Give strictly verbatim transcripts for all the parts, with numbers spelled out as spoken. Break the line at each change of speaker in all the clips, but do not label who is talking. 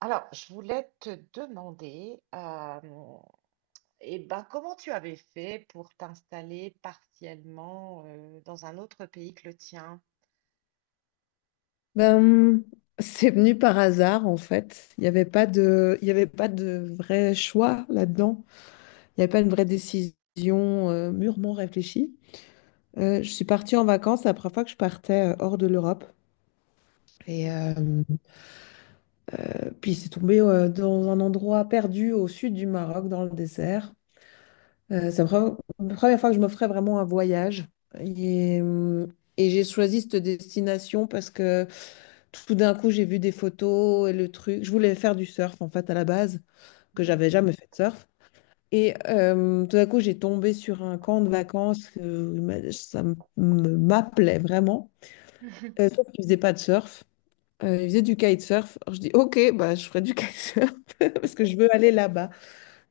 Alors, je voulais te demander, euh, eh ben, comment tu avais fait pour t'installer partiellement euh, dans un autre pays que le tien?
Ben, c'est venu par hasard en fait. Il n'y avait pas de, il y avait pas de vrai choix là-dedans. Il n'y avait pas une vraie décision euh, mûrement réfléchie. Euh, je suis partie en vacances la première fois que je partais euh, hors de l'Europe. Et
Hmm.
euh, puis c'est tombé euh, dans un endroit perdu au sud du Maroc, dans le désert. Euh, c'est la pre- la première fois que je me ferais vraiment un voyage. Et, euh, et j'ai choisi cette destination parce que tout d'un coup, j'ai vu des photos et le truc. Je voulais faire du surf, en fait, à la base, que
Hmm.
j'avais jamais fait de surf. Et euh, tout d'un coup, j'ai tombé sur un camp de vacances. euh, mais ça m- me- m'appelait vraiment. Euh, sauf qu'ils ne faisaient pas de surf. Euh, ils faisaient du kitesurf. Alors, je dis, OK, bah, je ferai du kitesurf parce que je veux aller là-bas.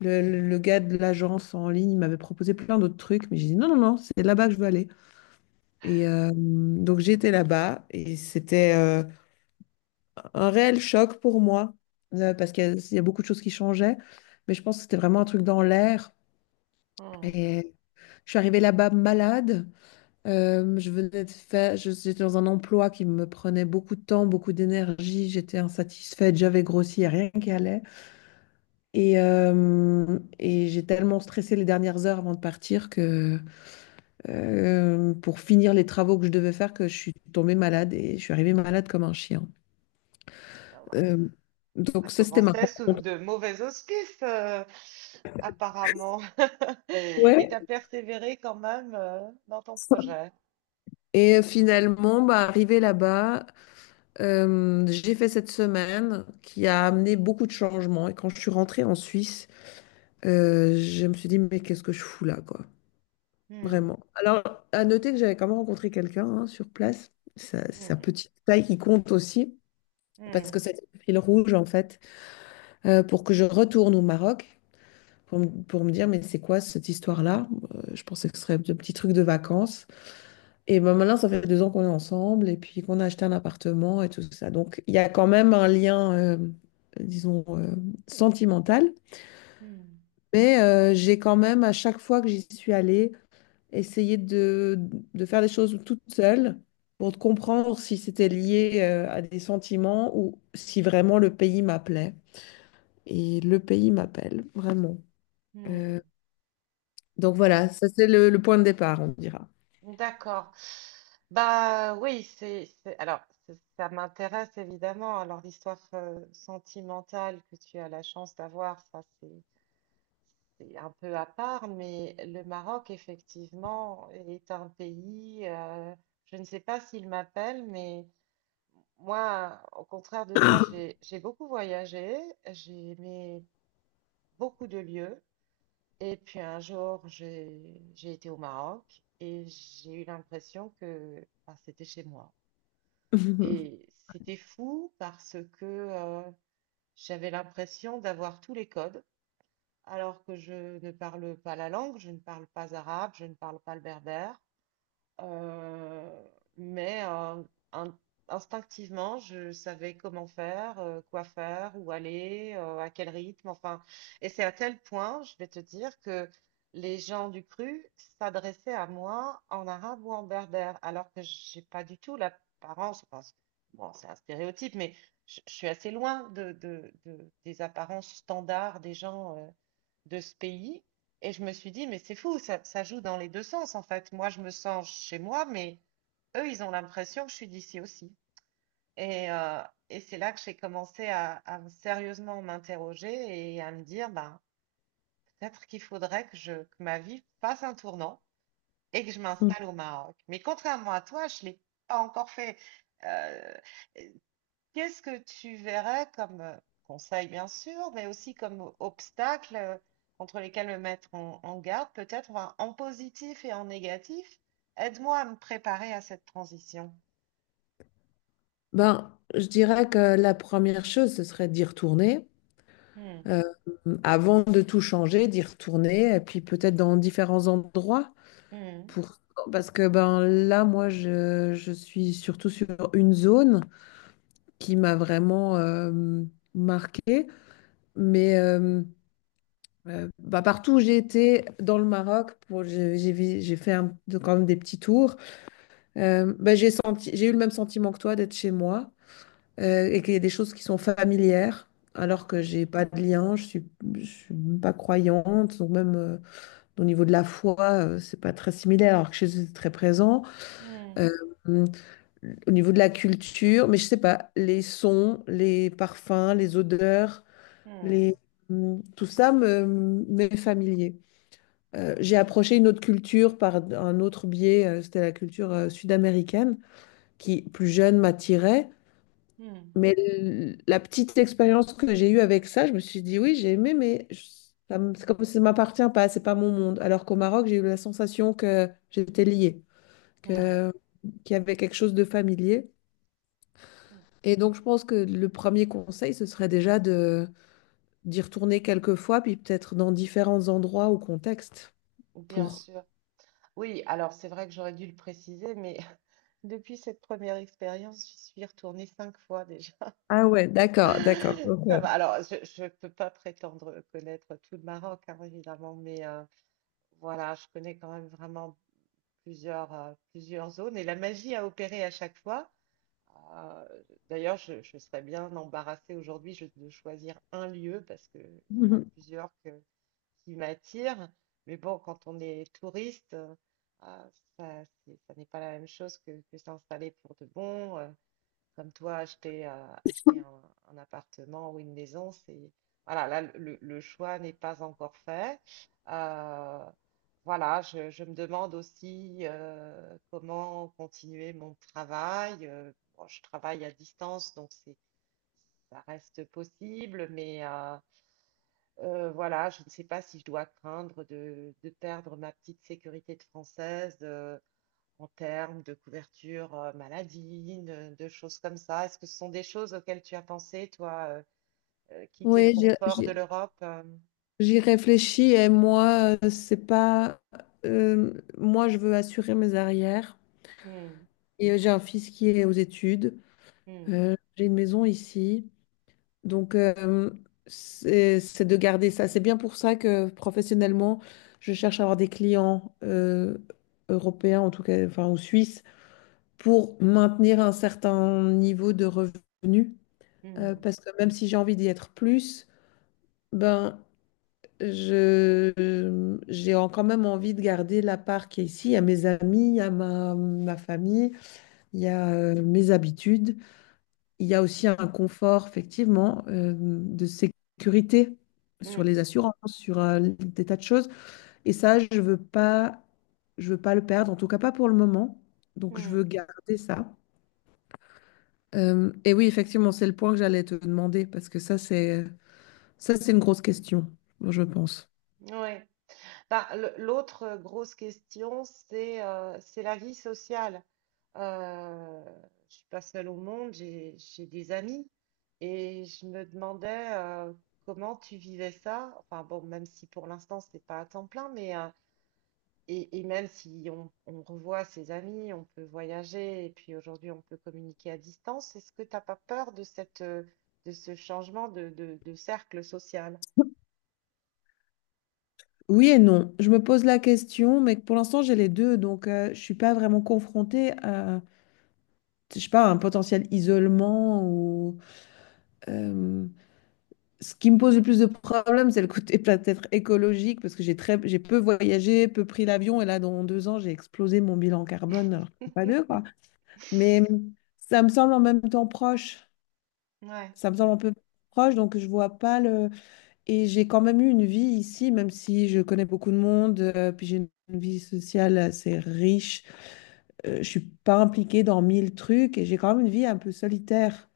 Le, le- le gars de l'agence en ligne il m'avait proposé plein d'autres trucs, mais j'ai dit non, non, non, c'est là-bas que je veux aller. Et euh, donc j'étais là-bas et c'était euh, un réel choc pour moi euh, parce qu'il y, a il y a beaucoup de choses qui changeaient, mais je pense que c'était vraiment un truc dans l'air.
Hmm.
Et je suis arrivée là-bas malade. Euh, je venais de faire, je- j'étais dans un emploi qui me prenait beaucoup de temps, beaucoup d'énergie. J'étais insatisfaite, j'avais grossi, il y a rien qui allait. Et, euh, et j'ai tellement stressé les dernières heures avant de partir que euh, pour finir les travaux que je devais faire que je suis tombée malade et je suis arrivée malade comme un chien.
Ah ben,
Euh,
ça
donc ça, c'était ma
commençait sous
rencontre.
de mauvais auspices, euh, apparemment. Et tu
Ouais.
as persévéré quand même euh, dans ton projet.
Et finalement, bah, arrivée là-bas, euh, j'ai fait cette semaine qui a amené beaucoup de changements. Et quand je suis rentrée en Suisse, euh, je me suis dit, mais qu'est-ce que je fous là, quoi?
Hmm.
Vraiment. Alors, à noter que j'avais quand même rencontré quelqu'un hein, sur place. Ça- C'est un
Hmm.
petit détail qui compte aussi, parce
Hmm.
que c'était le fil rouge, en fait, euh, pour que je retourne au Maroc. Pour, m- pour me dire, mais c'est quoi cette histoire-là? Euh, je pensais que ce serait un petit truc de vacances. Et ben maintenant, ça fait deux ans qu'on est ensemble et puis qu'on a acheté un appartement et tout ça. Donc, il y a quand même un lien, euh, disons, euh, sentimental.
Hmm.
Mais euh, j'ai quand même, à chaque fois que j'y suis allée, essayé de, de faire des choses toute seule pour comprendre si c'était lié euh, à des sentiments ou si vraiment le pays m'appelait. Et le pays m'appelle, vraiment.
Hmm.
Euh, Donc
Hmm.
voilà, ça c'est le, le point de départ, on dira.
D'accord. Bah oui, c'est, c'est- alors c'est- ça m'intéresse évidemment. Alors l'histoire euh, sentimentale que tu as la chance d'avoir, ça c'est c'est un peu à part, mais le Maroc effectivement est un pays. Euh, je ne sais pas s'il m'appelle, mais moi, au contraire de toi, j'ai j'ai beaucoup voyagé, j'ai aimé beaucoup de lieux. Et puis un jour, j'ai j'ai été au Maroc et j'ai eu l'impression que ah, c'était chez moi. Et c'était fou parce que euh, j'avais l'impression d'avoir tous les codes, alors que je ne parle pas la langue, je ne parle pas arabe, je ne parle pas le berbère. Euh, mais euh, in- instinctivement, je savais comment faire, euh, quoi faire, où aller, euh, à quel rythme. Enfin, et c'est à tel point, je vais te dire, que les gens du cru s'adressaient à moi en arabe ou en berbère, alors que j'ai pas du tout l'apparence. Enfin, c'est- bon, c'est un stéréotype, mais je, je suis assez loin de, de- de- des apparences standards des gens euh, de ce pays. Et je me suis dit, mais c'est fou, ça, ça joue dans les deux sens en fait. Moi, je me sens chez moi, mais eux, ils ont l'impression que je suis d'ici aussi. Et, euh, et c'est là que j'ai commencé à, à me- sérieusement m'interroger et à me dire, ben, peut-être qu'il faudrait que, je, que ma vie fasse un tournant et que je m'installe au Maroc. Mais contrairement à toi, je ne l'ai pas encore fait. Euh, Qu'est-ce que tu verrais comme euh, conseil, bien sûr, mais aussi comme euh, obstacle euh, contre lesquels me mettre en, en garde, peut-être, enfin, en positif et en négatif? Aide-moi à me préparer à cette transition.
Ben, je dirais que la première chose, ce serait d'y retourner.
Hmm.
Euh, avant de tout changer, d'y retourner, et puis peut-être dans différents endroits.
Hmm.
Pour... Parce que ben, là, moi, je, je suis surtout sur une zone qui m'a vraiment euh, marquée. Mais euh, euh, bah, partout où j'ai été dans le Maroc, pour- j'ai j'ai vi- j'ai fait un- quand même des petits tours. Euh, bah, j'ai senti, j'ai eu le même sentiment que toi d'être chez moi euh, et qu'il y a des choses qui sont familières alors que
Hmm.
j'ai pas de lien, je suis, je suis pas croyante, donc même euh, au niveau de la foi, euh, c'est pas très similaire alors que chez eux c'est très présent. Euh,
Hmm.
au niveau de la culture, mais je sais pas, les sons, les parfums, les odeurs,
Hmm.
les, hum, tout ça me m'est familier. Euh, j'ai approché une autre culture par un autre biais, euh, c'était la culture euh, sud-américaine qui, plus jeune, m'attirait.
Hmm.
Mais l- la petite expérience que j'ai eue avec ça, je me suis dit, oui, j'ai aimé, mais je- ça me- c'est comme ça ne m'appartient pas, c'est pas mon monde. Alors qu'au Maroc, j'ai eu la sensation que j'étais liée,
Hmm, ouais.
que, qu'il y avait quelque chose de familier.
Hmm.
Et donc, je pense que le premier conseil, ce serait déjà de d'y retourner quelques fois, puis peut-être dans différents endroits ou contextes
Bien
pour...
sûr. Oui, alors c'est vrai que j'aurais dû le préciser, mais depuis cette première expérience, j'y suis retournée cinq fois déjà.
Ah ouais, d'accord, d'accord. Ok.
Ça va. Alors, je ne peux pas prétendre connaître tout le Maroc, hein, évidemment, mais euh, voilà, je connais quand même vraiment plusieurs, euh, plusieurs zones et la magie a opéré à chaque fois. Euh, D'ailleurs, je, je serais bien embarrassée aujourd'hui je- de choisir un lieu parce qu'il y en a plusieurs que- qui m'attirent. Mais bon, quand on est touriste, euh, ça, c'est- ça n'est pas la même chose que, que s'installer pour de bon. Euh, comme toi, acheter, euh, acheter un, un appartement ou une maison, c'est voilà, là le, le choix n'est pas encore fait. Euh, voilà, je, je me demande aussi euh, comment continuer mon travail. Euh, bon, je travaille à distance, donc c'est ça reste possible, mais euh, euh, voilà, je ne sais pas si je dois craindre de, de perdre ma petite sécurité de française. Euh, en termes de couverture euh, maladie, de, de choses comme ça. Est-ce que ce sont des choses auxquelles tu as pensé, toi, euh, euh, quitter le
Oui, j'ai
confort
j'ai-
de l'Europe? Euh.
j'y réfléchis et moi, euh, c'est pas. euh, moi, je veux assurer mes arrières.
Hmm.
Et euh, j'ai un fils qui est aux études.
Hmm.
Euh, j'ai une maison ici. Donc, euh, c'est c'est de garder ça. C'est bien pour ça que professionnellement, je cherche à avoir des clients euh, européens, en tout cas, enfin, ou suisses, pour maintenir un certain niveau de revenus. Euh,
Hmm.
parce que même si j'ai envie d'y être plus, ben. Je, j'ai en- quand même envie de garder la part qui est ici. Il y a mes amis, il y a ma, ma famille, il y a euh, mes habitudes. Il y a aussi un confort, effectivement, euh, de sécurité sur
Hmm.
les assurances, sur euh, des tas de choses. Et ça, je veux pas, je veux pas le perdre, en tout cas pas pour le moment. Donc, je veux garder ça. Euh, et oui, effectivement, c'est le point que j'allais te demander parce que ça, c'est, ça, c'est une grosse question, je pense.
Hmm. Ouais. Bah, le- l'autre grosse question, c'est euh, c'est la vie sociale. Euh, je suis pas seule au monde, j'ai j'ai des amis et je me demandais euh, comment tu vivais ça. Enfin bon, même si pour l'instant c'est pas à temps plein, mais euh. Et, et même si on, on revoit ses amis, on peut voyager et puis aujourd'hui on peut communiquer à distance, est-ce que tu n'as pas peur de cette, euh, de ce changement de, de- de cercle social?
Oui et non. Je me pose la question, mais pour l'instant, j'ai les deux, donc euh, je suis pas vraiment confrontée à, je sais pas, un potentiel isolement ou euh, ce qui me pose le plus de problèmes, c'est le côté peut-être écologique parce que j'ai très, j'ai peu voyagé, peu pris l'avion et là, dans deux ans, j'ai explosé mon bilan carbone, alors que c'est pas deux quoi. Mais ça me semble en même temps proche.
Ouais,
Ça me semble un peu proche, donc je vois pas le. Et j'ai quand même eu une vie ici, même si je connais beaucoup de monde, euh, puis j'ai une vie sociale assez riche. Euh, je suis pas impliquée dans mille trucs et j'ai quand même une vie un peu solitaire.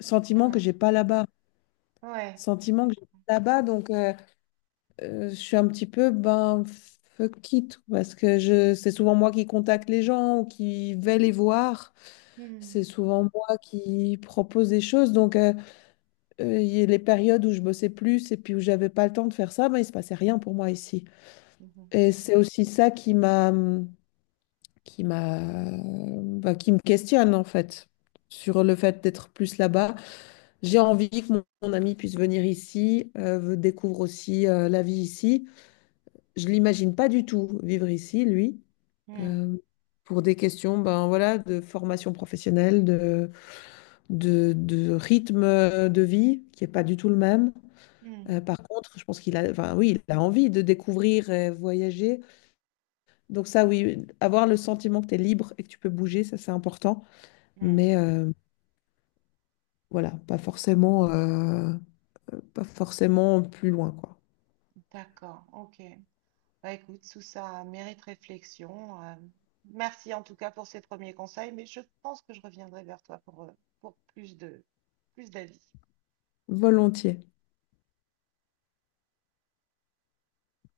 Sentiment que
ouais,
j'ai pas là-bas.
ouais, je
Sentiment que j'ai
comprends.
pas là-bas, donc euh, euh, je suis un petit peu ben fuck it parce que je c'est souvent moi qui contacte les gens ou qui vais les voir.
Hmm.
C'est souvent moi qui propose des choses, donc euh, euh, il y- a les périodes où je bossais plus et puis où j'avais pas le temps de faire ça, ben il se passait rien pour moi ici.
Mhm.
Et c'est aussi ça qui m'a, qui m'a, bah, qui me questionne en fait sur le fait d'être plus là-bas. J'ai envie que mon, mon ami puisse venir ici, euh, découvre aussi euh, la vie ici. Je l'imagine pas du tout vivre ici, lui,
Hmm.
euh, pour des questions, ben voilà, de formation professionnelle, de, de, de rythme de vie qui est pas du tout le même.
Hmm.
Euh, par contre, je pense qu'il a, enfin oui, il a envie de découvrir et voyager. Donc ça, oui, avoir le sentiment que tu es libre et que tu peux bouger, ça c'est important.
Hmm.
Mais euh, voilà, pas forcément, euh, pas forcément plus loin, quoi.
D'accord, ok. Bah écoute, tout ça mérite réflexion. Euh, merci en tout cas pour ces premiers conseils, mais je pense que je reviendrai vers toi pour, euh, pour plus de, plus d'avis.
Volontiers.